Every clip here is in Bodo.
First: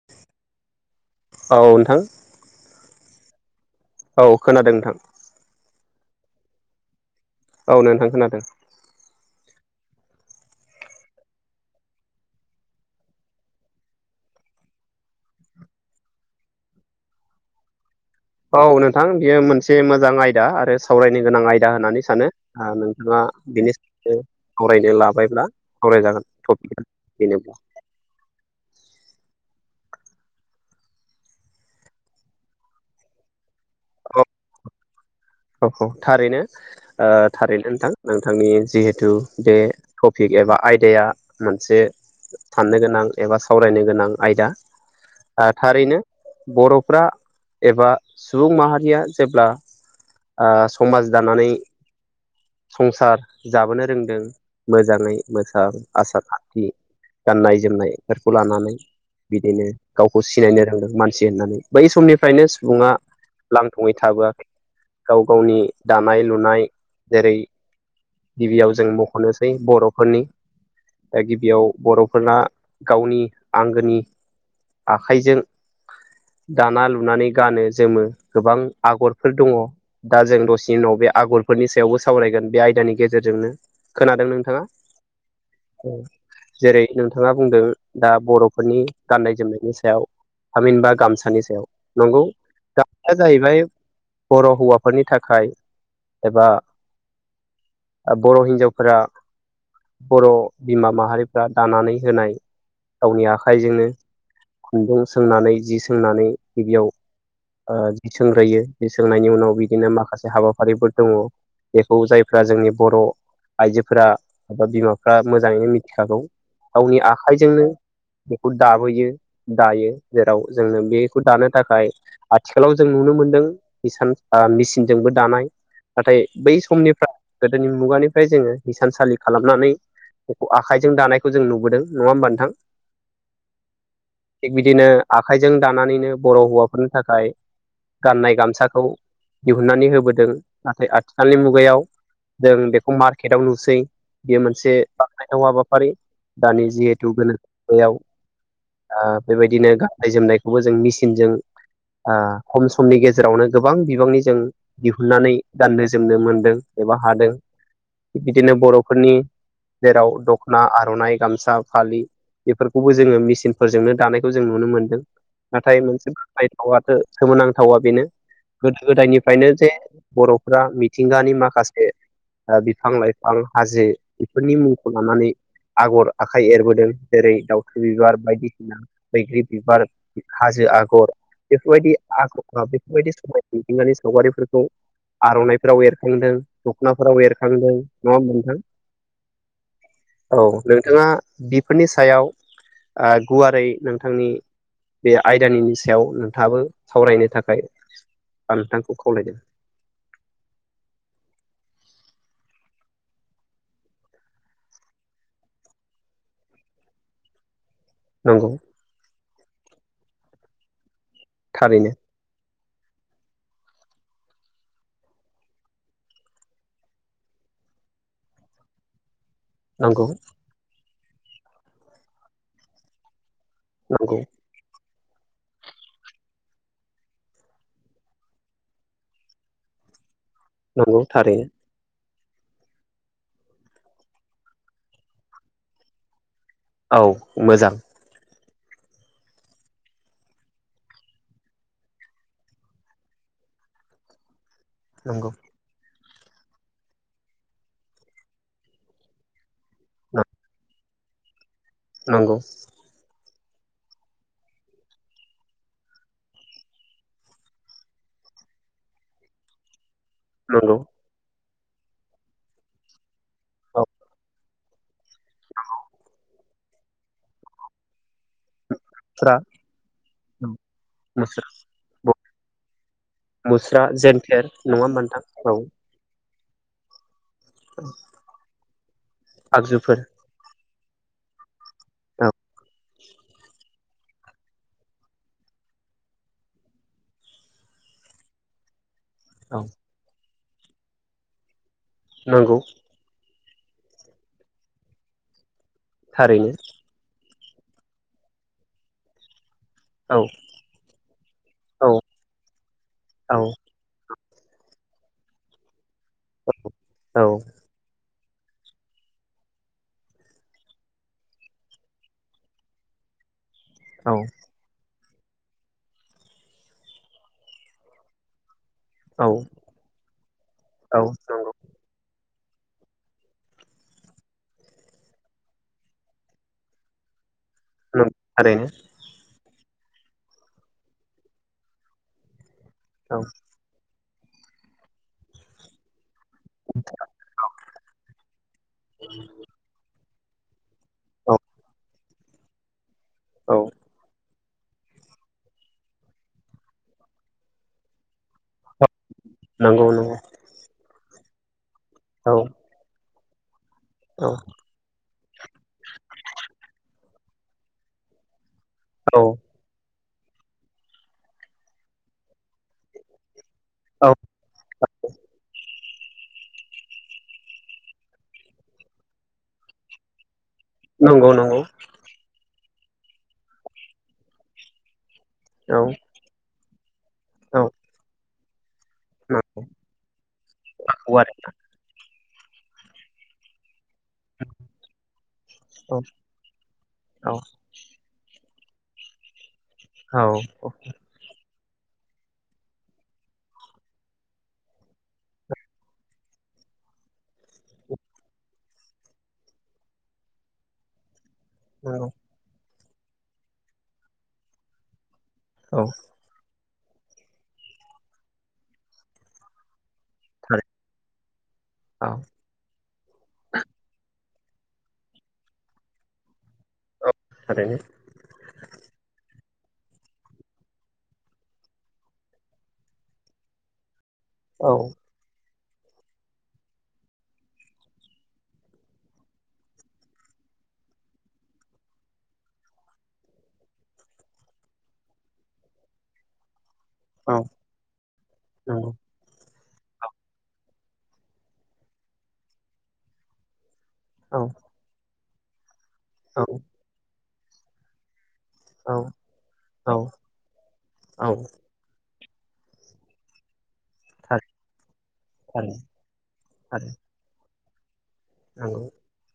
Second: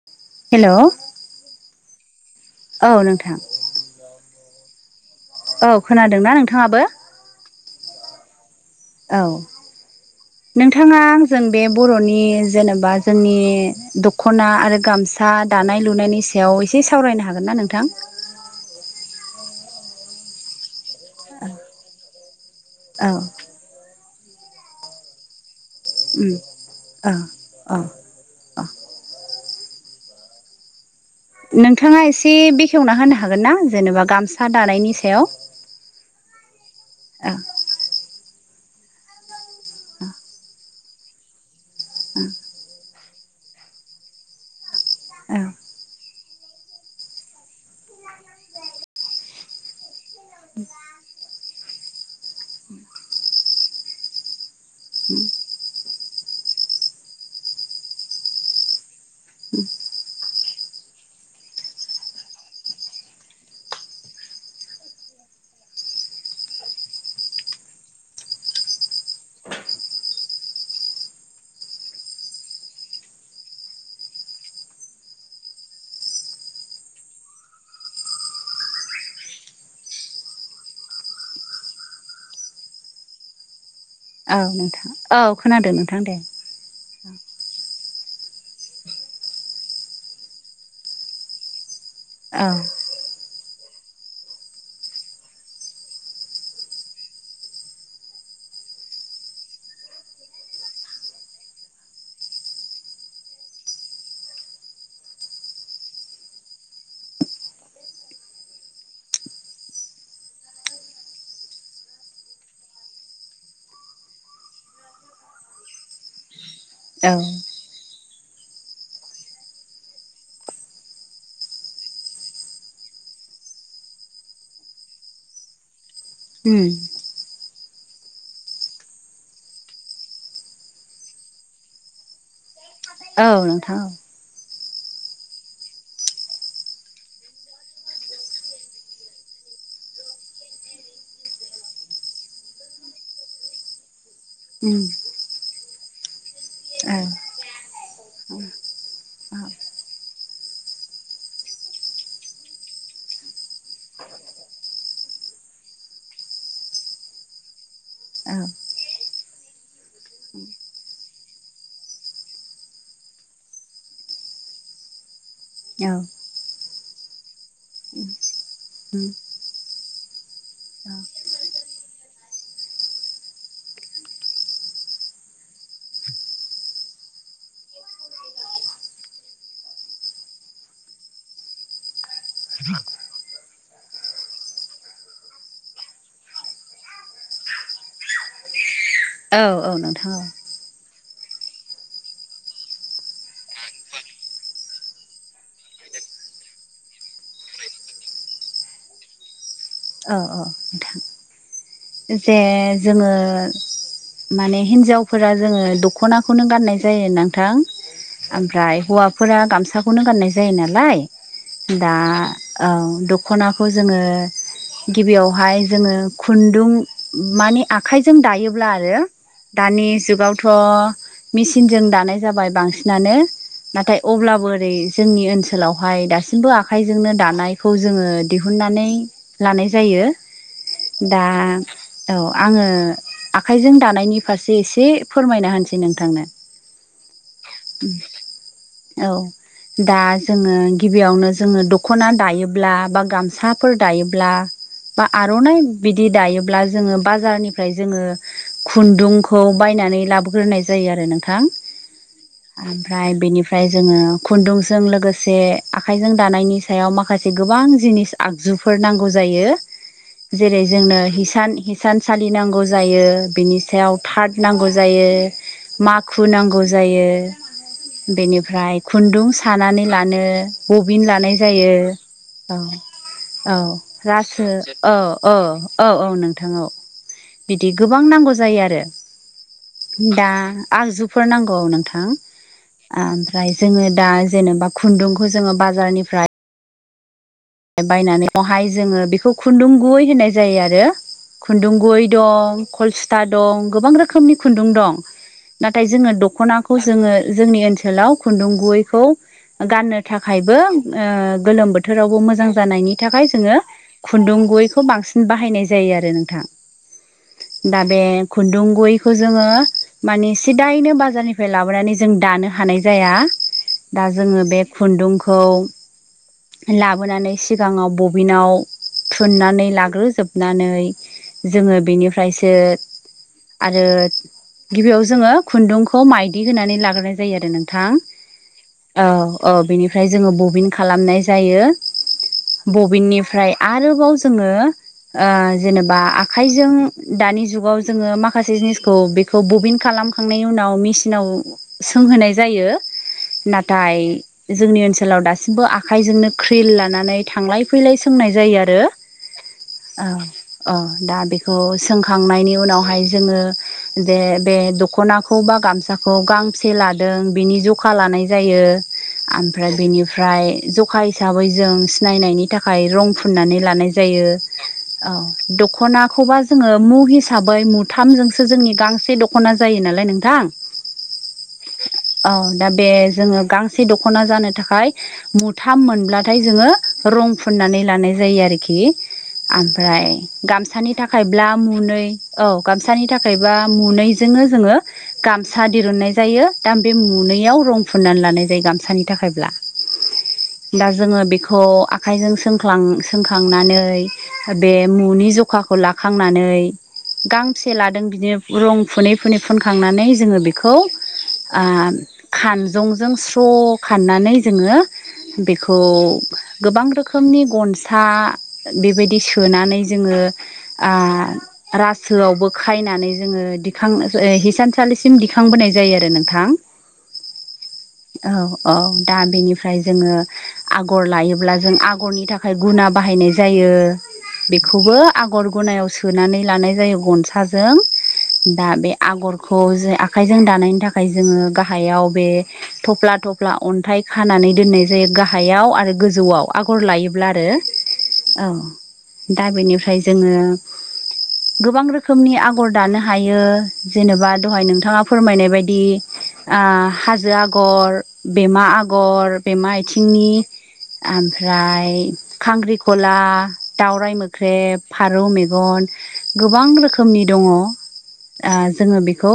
[inaudible] हेलौ औ नोंथां औ नोंथां औ खोनादों नोंथां औ खोनादोंना नोंथाङाबो औ नोंथां खोनादों औ नोंथाङा आंजों बे बर'नि जेनेबा जोंनि दख'ना आरो गाम सा दानाय लुनायनि सायाव एसे सावरायनो हागोन ना नोंथां। औ नोंथां बियो मोनसे मोजां आयदा आरो सावरायनो गोनां आयदा होननानै सानो। ओ औ नोंथाङा बेनि सायाव सावरायनो लाबायब्ला सावरायजागोन टपिकआ अम बेनोब्ला औ औ औ नोंथाङा एसे बेखेवना होनो हागोन ना जेनेबा औ गामसा दानायनि सायाव। औ औ थारैनो औ थारैनो नोंथां नोंथांनि जिहेथु बे टपिक एबा आयदाया मोनसे साननो गोनां एबा सावरायनो गोनां आयदा। औ ओ थारैनो बर'फ्रा एबा सुबुं माहारिया जेब्ला ओ समाज दानानै संसार जाबोनो रोंदों मोजाङै मोजां आसार खान्थि गाननाय जोमनायफोरखौ लानानै बिदिनो गावखौ सिनायनो रोंदों मानसि होननानै बै समनिफ्रायनो सुबुङा लांथङै थाबोआखै गाव गावनि दानाय लुनाय जेरै गिबियाव जों मख'नोसै बर'फोरनि दा गिबियाव बर'फोरना गावनि आंगोनि आखाइजों दाना लुनानै गानो जोमो गोबां आगरफोर दङ दा जों दसेनि उनाव बे आगरफोरनि सायावबो सावरायगोन बे आयदानि गेजेरजोंनो खोनादों औ नोंथाङा नोंथां औ खोनादों औ नोंथां दे जेरै नोंथाङा बुंदों दा बर'फोरनि गाननाय जोमनायनि सायाव थामिनबा गामसानि सायाव नंगौ औ गामसाया जाहैबाय बर' हौवाफोरनि थाखाय एबा बर' हिन्जावफोरा बर' बिमा माहारिफ्रा दानानै होनाय गावनि आखाइजोंनो खुन्दुं सोंनानै जि सोंनानै गिबियाव जि सोंग्रोयो जि सोंनायनि उनाव बिदिनो माखासे हाबाफारिफोर दङ। बेखौ जायफ्रा जोंनि बर' आइजोफोरा बा बिमाफ्रा मोजाङैनो मिथिखागौ गावनि औ आखाइजोंनो बेखौ दाबोयो दायो जेराव जोंनो बेखौ दानो थाखाय आथिखालाव जों नुनो मोनदों इसान मेसिनजोंबो दानाय नाथाय बै उम समनिफ्राय गोदोनि मुगानिफ्राय जोंङो हिसानसालि खालामनानै बेखौ आखाइजों दानायखौ जों नुबोदों नङा होमबा नोंथां। औ नोंथां। थिग बिदिनो आखाइजों दानानैनो बर' हौवाफोरनि थाखाय गाननाय गामसाखौ दिहुननानै होबोदों नाथाय आथिखालनि मुगायाव जों बेखौ मार्केटाव नुसै बेयो मोनसे उम बाखनायथाव हाबाफारि। दानि औ जिहेथु गोनोथयाव। बेबायदिनो गाननाय जोमनायखौबो जों मेसिनजों ओ खम समनि गेजेरावनो गोबां बिबांनि जों दिहुननानै गाननो जोमनो मोनदों एबा हादों थिग औ बिदिनो बर'फोरनि जेराव दख'ना आर'नाइ गामसा फालि बेफोरखौबो जोङो मेचिनफोरजोंनो दानायखौ जों नुनो मोनदों नाथाय मोनसे खायथावाथ' सोमोनांथावा बेनो गोदो गोदायनिफ्रायनो जे बर'फ्रा मिथिंगानि माखासे ओ बिफां लाइफां हाजो बेफोरनि मुंखौ लानानै आगर आखाइ एरबोदों जेरै दाउथु बिबार बायदिसिना। बैग्रि बिबार हाजो आगर। बेफोरबायदि आख बेफोरबायदि समाय बिथिंगानि सावगारिफोरखौ आर'नाइफोराव एरखांदों दख'नाफोराव एरखांदों नङा नोंथां। औ औ नोंथा औ। औ नोंथाङा बिफोरनि सायाव गुवारै नोंथांनि बे आयदानि सायाव नोंथाङाबो सावरायनो थाखाय आं नोंथांखौ खावलायदों। औ औ नोंथां। जे जोङो माने हिनजावफोरा जोङो दख'नाखौनो गाननाय जायो नोंथां। नंगौ ओमफ्राय हौवाफोरा गामसाखौनो गाननाय जायो नालाय थारैनो दा औ दख'नाखौ जोङो गिबियावहाय जोङो खुन्दुं माने आखाइजों दायोब्ला आरो दानि नंगौ जुगावथ' थ' मेसिनजों दानाय जाबाय बांसिनानो नाथाय नंगौ अब्लाबो ओरै जोंनि ओनसोलावहाय दासिमबो आखाइजोंनो दानायखौ जोङो दिहुननानै लानाय जायो। नंगौ दा थारै। औ आङो आखाइजों दानायनि फारसे एसे फोरमायना होनसै नोंथांनो। औ मोजां। औ दा जोङो गिबियावनो जोङो दख'ना दायोब्ला बा गामसाफोर दायोब्ला बा नंगौ आर'नाइ बिदि दायो ब्ला जोङो बाजारनिफ्राय जोङो खुन्दुंखौ बाय नानै बायनानै लाबोग्रोनाय जायो आरो नोंथां। नंगौ ओमफ्राय बेनिफ्राय जोङो खुन्दुंजों लोगोसे आखाइजों दानायनि सायाव माखासे गोबां जिनिस आगजुफोर नांगौ जायो। जेरै नंगौ जोंनो हिसान हिसानसालि नांगौ जायो बिनि औ सायाव थाद नांगौ जायो। माखु नांगौ जायो बेनिफ्राय खुन्दुं मुस्रा सानानै लानो बबिन लानाय मुस्रा जायो। औ औ मुस्रा रासो जेनथेर नङा औ होमबा नोंथां औ औ औ नोंथां औ बिदि गोबां नांगौ जायो आरो आगजुफोर दा आगजुफोर नांगौ नोंथां। औ ओमफ्राय जोङो दा जेनेबा खुन्दुंखौ जोङो बाजारनिफ्राय बायनानै बेावहाय जोङो बेखौ औ खुन्दुं गुयै होनाय जायो आरो खुन्दुं गुयै नंगौ दं [unintelligible] दं गोबां रोखोमनि खुन्दुं दं। नाथाय जोङो थारैनो दखनाखौ खौ जोङो जोंनि ओनसोलाव खुन्दुं गुबैखौ गाननो औ थाखायबो गोलोम ओ औ बोथोरावबो मोजां जानायनि थाखाय औ जोङो खुन्दुं गुबैखौ बांसिन बाहायनाय जायो आरो नोंथां। दा बे खुन्दुं गुबैखौ जोङो माने सिदायैनो बाजारनिफ्राय लाबोनानै जों दानो हानाय जाया। दा औ जोङो बे खुन्दुंखौ लाबोनानै सिगाङाव बबिनाव औ थुननानै लाग्रोजोबनानै औ नंगौ जोङो बेनिफ्रायसो आरो गिबियाव जोङो खुन्दुंखौ माइदि होनानै लाग्रोनाय जायो आरो नों नंगौ थारैनो। औ औ बेनिफ्राय जोङो बबिन खालामनाय जायो। बबिननिफ्राय आरोबाव जोङो ओ जेनेबा आखाइजों दानि जुगाव जोङो माखासे जिनिसखौ बेखौ बबिन खालामखांनायनि उनाव मि- सिनाव औ सोंहैनाय जायो। औ नाथाय जोंनि ओनसोलाव दासिमबो आखायजोंनो क्रिल लानानै थांलाय-फैलाय सोंनाय जायो आरो। नंगौ औ नंगौ औ दा बेखौ औ सोंखांनायनि उनावहाय जोङो दे औ बे दख'ना- खौ बा गामसाखौ गांबोसे लादों बेनि जखा लानाय जायो। औ आमफ्राय बेनिफ्राय ज'खा हिसाबै जों सिनायनायनि थाखाय रं फुननानै लानाय औ जायो। औ दख'नाखौबा जोङो मु हिसाबै मुथामजोंसो जोंनि गांसे दख'- ख'ना जायो नालाय नोंथां। नंगौ नंगौ औ दा बे जोङो गांसे दख'ना जानो थाखाय मुथाम औ मोनब्लाथाय जोङो रं औ फुननानै लानाय जायो आरोखि। ओमफ्राय गामसानि नांखागौ आरो थाखायब्ला मुनै। औ गामसानि थाखायबा मुनै- जोंनो जोङो गामसा औ दिरुननाय जायो दा बे औ मुनैयाव रं फुननानै लानाय जायो गामसानि थाखायब्ला। औ औ दा जोङो बेखौ आखाइजों सोंख्लां सोंखांनानै बे मुनि जखाखौ लाखांनानै गांबोसे लादों बिदिनो रं फुनै फुनै फुनखांनानै जोङो बिखौ ओ नंगौ खानजंजों स्र' खाननानै जोङो खौ औ गोबां रोखोमनि गनसा बेबायदि सोनानै जोङो थारै आ औ रासोआवबो खायनानै जोङो दिखां ओ हिसानसालिसिम दिखांबोनाय जायो आरो नोंथां। औ थारैनो औ औ दा बेनिफ्राय जोङो आगर लायोब्ला जों आगरनि थाखाय गुना बाहायनाय जायो। औ बेखौबो आगर गुनायाव सोनानै लानाय जायो गनसाजों। दा बे आगरखौ जों आखाइजों दानायनि थाखाय जोङो गाहायाव बे थफ्ला थफ्ला अन्थाइ खानानै दोननाय- जायो गाहायाव आरो गोजौआव आगर लायोब्ला औ आरो औ नंगौ दा बेनिफ्राय जोङो गोबां रोखोमनि आगर दानो हायो। जेनेबा औ दहाय नोंथाङा फोरमायनाय बायदि औ आ हाजो आगर। बेमा औ आगर बेमा औ आयथिंनि औ ओमफ्राय खांख्रिख'ला दावराइ थारै मोख्रेब फारौ थारै मेगन गोबां थारै रोखोमनि दङ। ओ नंगौ जोङो बेखौ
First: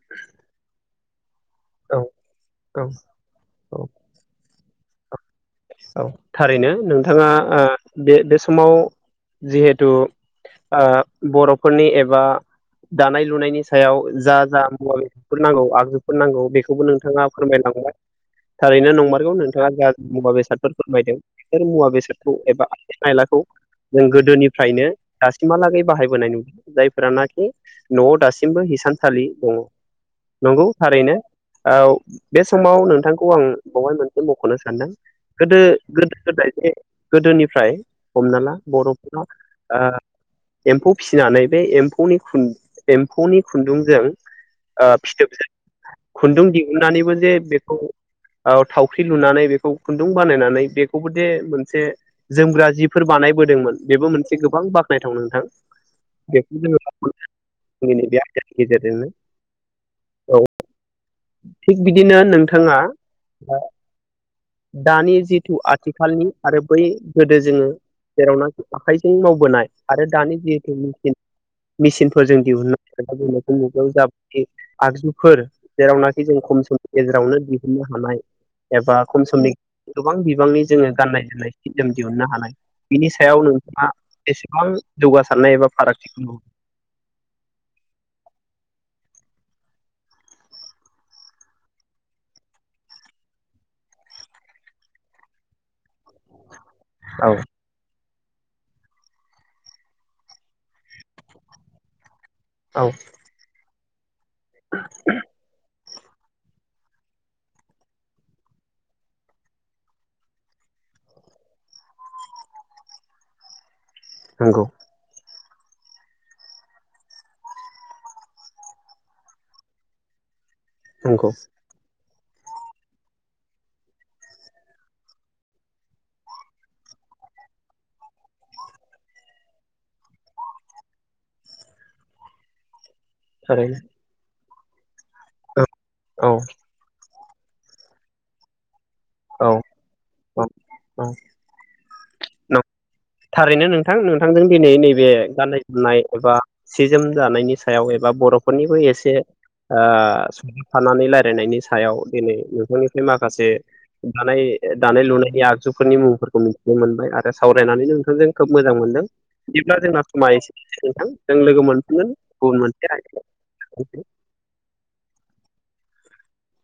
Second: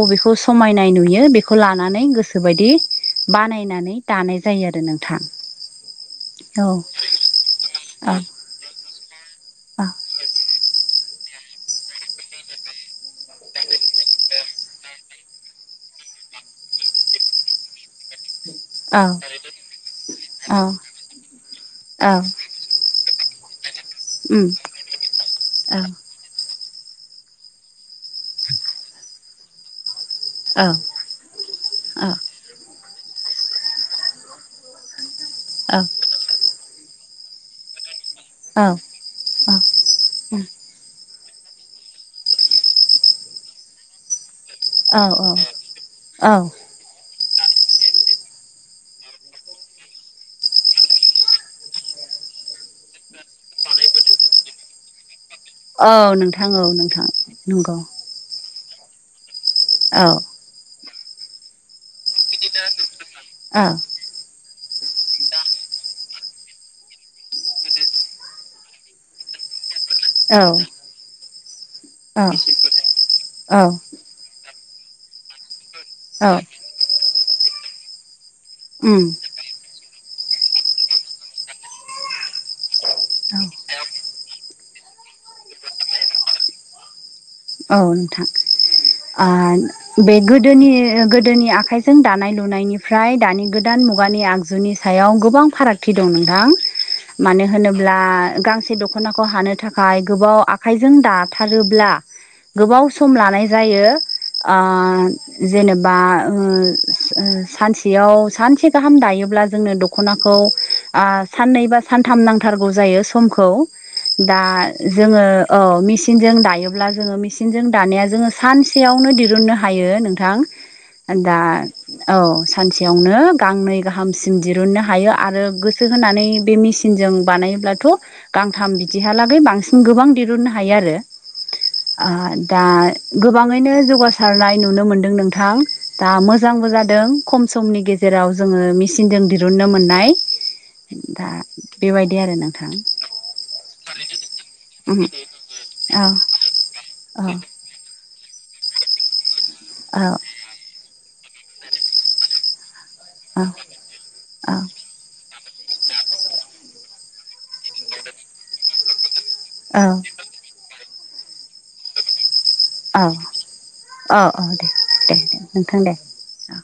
बबेखौ समायनाय नुयो बेखौ औ लानानै गोसोबायदि औ औ बानायनानै दानाय जायो आरो नोंथां। औ थारैनो औ नोंथाङा आ औ बे बे समाव। जिहेथुओ-बरफोरनि एबा दानाय लुनायनि सायाव जा जा मुवा बे फोर नांगौ आगजुफोर नांगौ बेखौबो नोंथाङा फोरमायलांबाय। थारैनो औ नंबारगौ नोंथाङा ज मुवा बेस औ फोरमायदों बिस मुवा औ बेसादखौ एबा आ आयलाखौ। जों उम गोदोनिफ्रायनो औ दासिमहालागै बाहायबोनाय नुदों। जायफोरानाखि नआव दासिमबो हिसानसालि दङ। नंगौ औ थारैनो औ बे समाव नोंथांखौ आं बवहाय मोनसे मखनो सानदों।। गोदो गोदो गोदाय जे गोदोनिफ्राय हमना ला बरफोरा एम्फौ फिसिनानै बे एम्फौ एम्फौनि खुन्दुंजों। औ औ-फिथोब औ खुन्दुं दि अनानैबो जे बेखौ थावख्रि लुनानै बेखौ खुन खुदुं बानायनानै बेखौबोदि मोनसे। जोमग्रा जिफोर बानायबोदोंमोन बेबो मोनसे गोबां बाख्नायथाव नोंथां। औ नोंथां औ नोंथां नंगौ [unintelligible] औ थिग बिदिनो नोंथाङा। औ दानि जिथु आथिखालनि आरो बै गोदो जोङो। जेरावना आखाइजों मावबोनाय। आरो दानि जिहेथु मसिन औ मेसिनफोर जों दिहुननायनायखौ मुगायाव औ जाबाय। आगजुफोर जेरावनाखि औ जों खम समनि गेजेरावनो दिहुननो हानाय एबा। उम खम समनि गोबां बिबांनि जोङो गाननाय जोमनाय सि जोम दिहुननो हानाय। बिनि औ सायाव नोंथाङा एसेबां जौगासारनाय एबा फारागथिखौ नु औ नोंथां ओ बे गोदोनि गोदोनि आखाइजों दानाय लुनायनिफ्राय दानि गोदान मुगानि आगजुनि। सायाव गोबां फारागथि दं नोंथां। औ मानो होनोब्ला गांसे दखनाखौ हानो थाखाय गोबाव आखाइजों दाथारोब्ला। गोबाव औ सम लानाय जायो ओ-जेनेबा। बा ओ-सानसेयाव सानसे गाहाम दायोब्ला जोंनो दखनाखौ। आ-साननै बा सानथाम नांथारगौ जायो समखौ। दा नंगौ जोङो ओ-मेचनजों दायो। अब्ला जोङो मेसिनजों दानाया जोङो सानसेयावनो दिरुननो हायो नोंथां। आ नंगौ दा। औ सानसेयावनो गांनै गाहामसिम दिरुननो हायो आरो गोसो होनानै बे मिस चनजों बानायोब्लाथ गांथाम बिदिहालागै बांसिन गोबां दहुननो हायो आरो। ओ दा गोबाङैनो थारैनो जौगासारनाय नुनो मोन नोंथां औ दा औ मोजांबो जादों खम समनि गेजेराव जोङो मि। सिनजों औ दिरुनन्नो मोननाय औ नंगौ दा बेबायदि आरो नोंथां। थारैनो नोंथां नोंथांजों दिनै नैबे गाननाय जोमनाय औ एबा। सि जोम औ जानायनि सायाव एबा बरफोरनिबो एसे औ ओ-सोदाबफानानै रायजलायनायनि सायाव दिनै नोंथांनिफ्राय औ माखासे। दानाय दानाय लुनायनि आगजुफोरनि मुंफोरखौ मिथिनो मोनबाय आरो सावरायनानै नोंथांजों खोब मोजां मोनदों। बिदिब्ला जोंना समा एसे नोंथां जों लोगो मोनफिगोन गुबुन मोनसे औ आयदायाव औ औ दे दे नोंथां दे। औ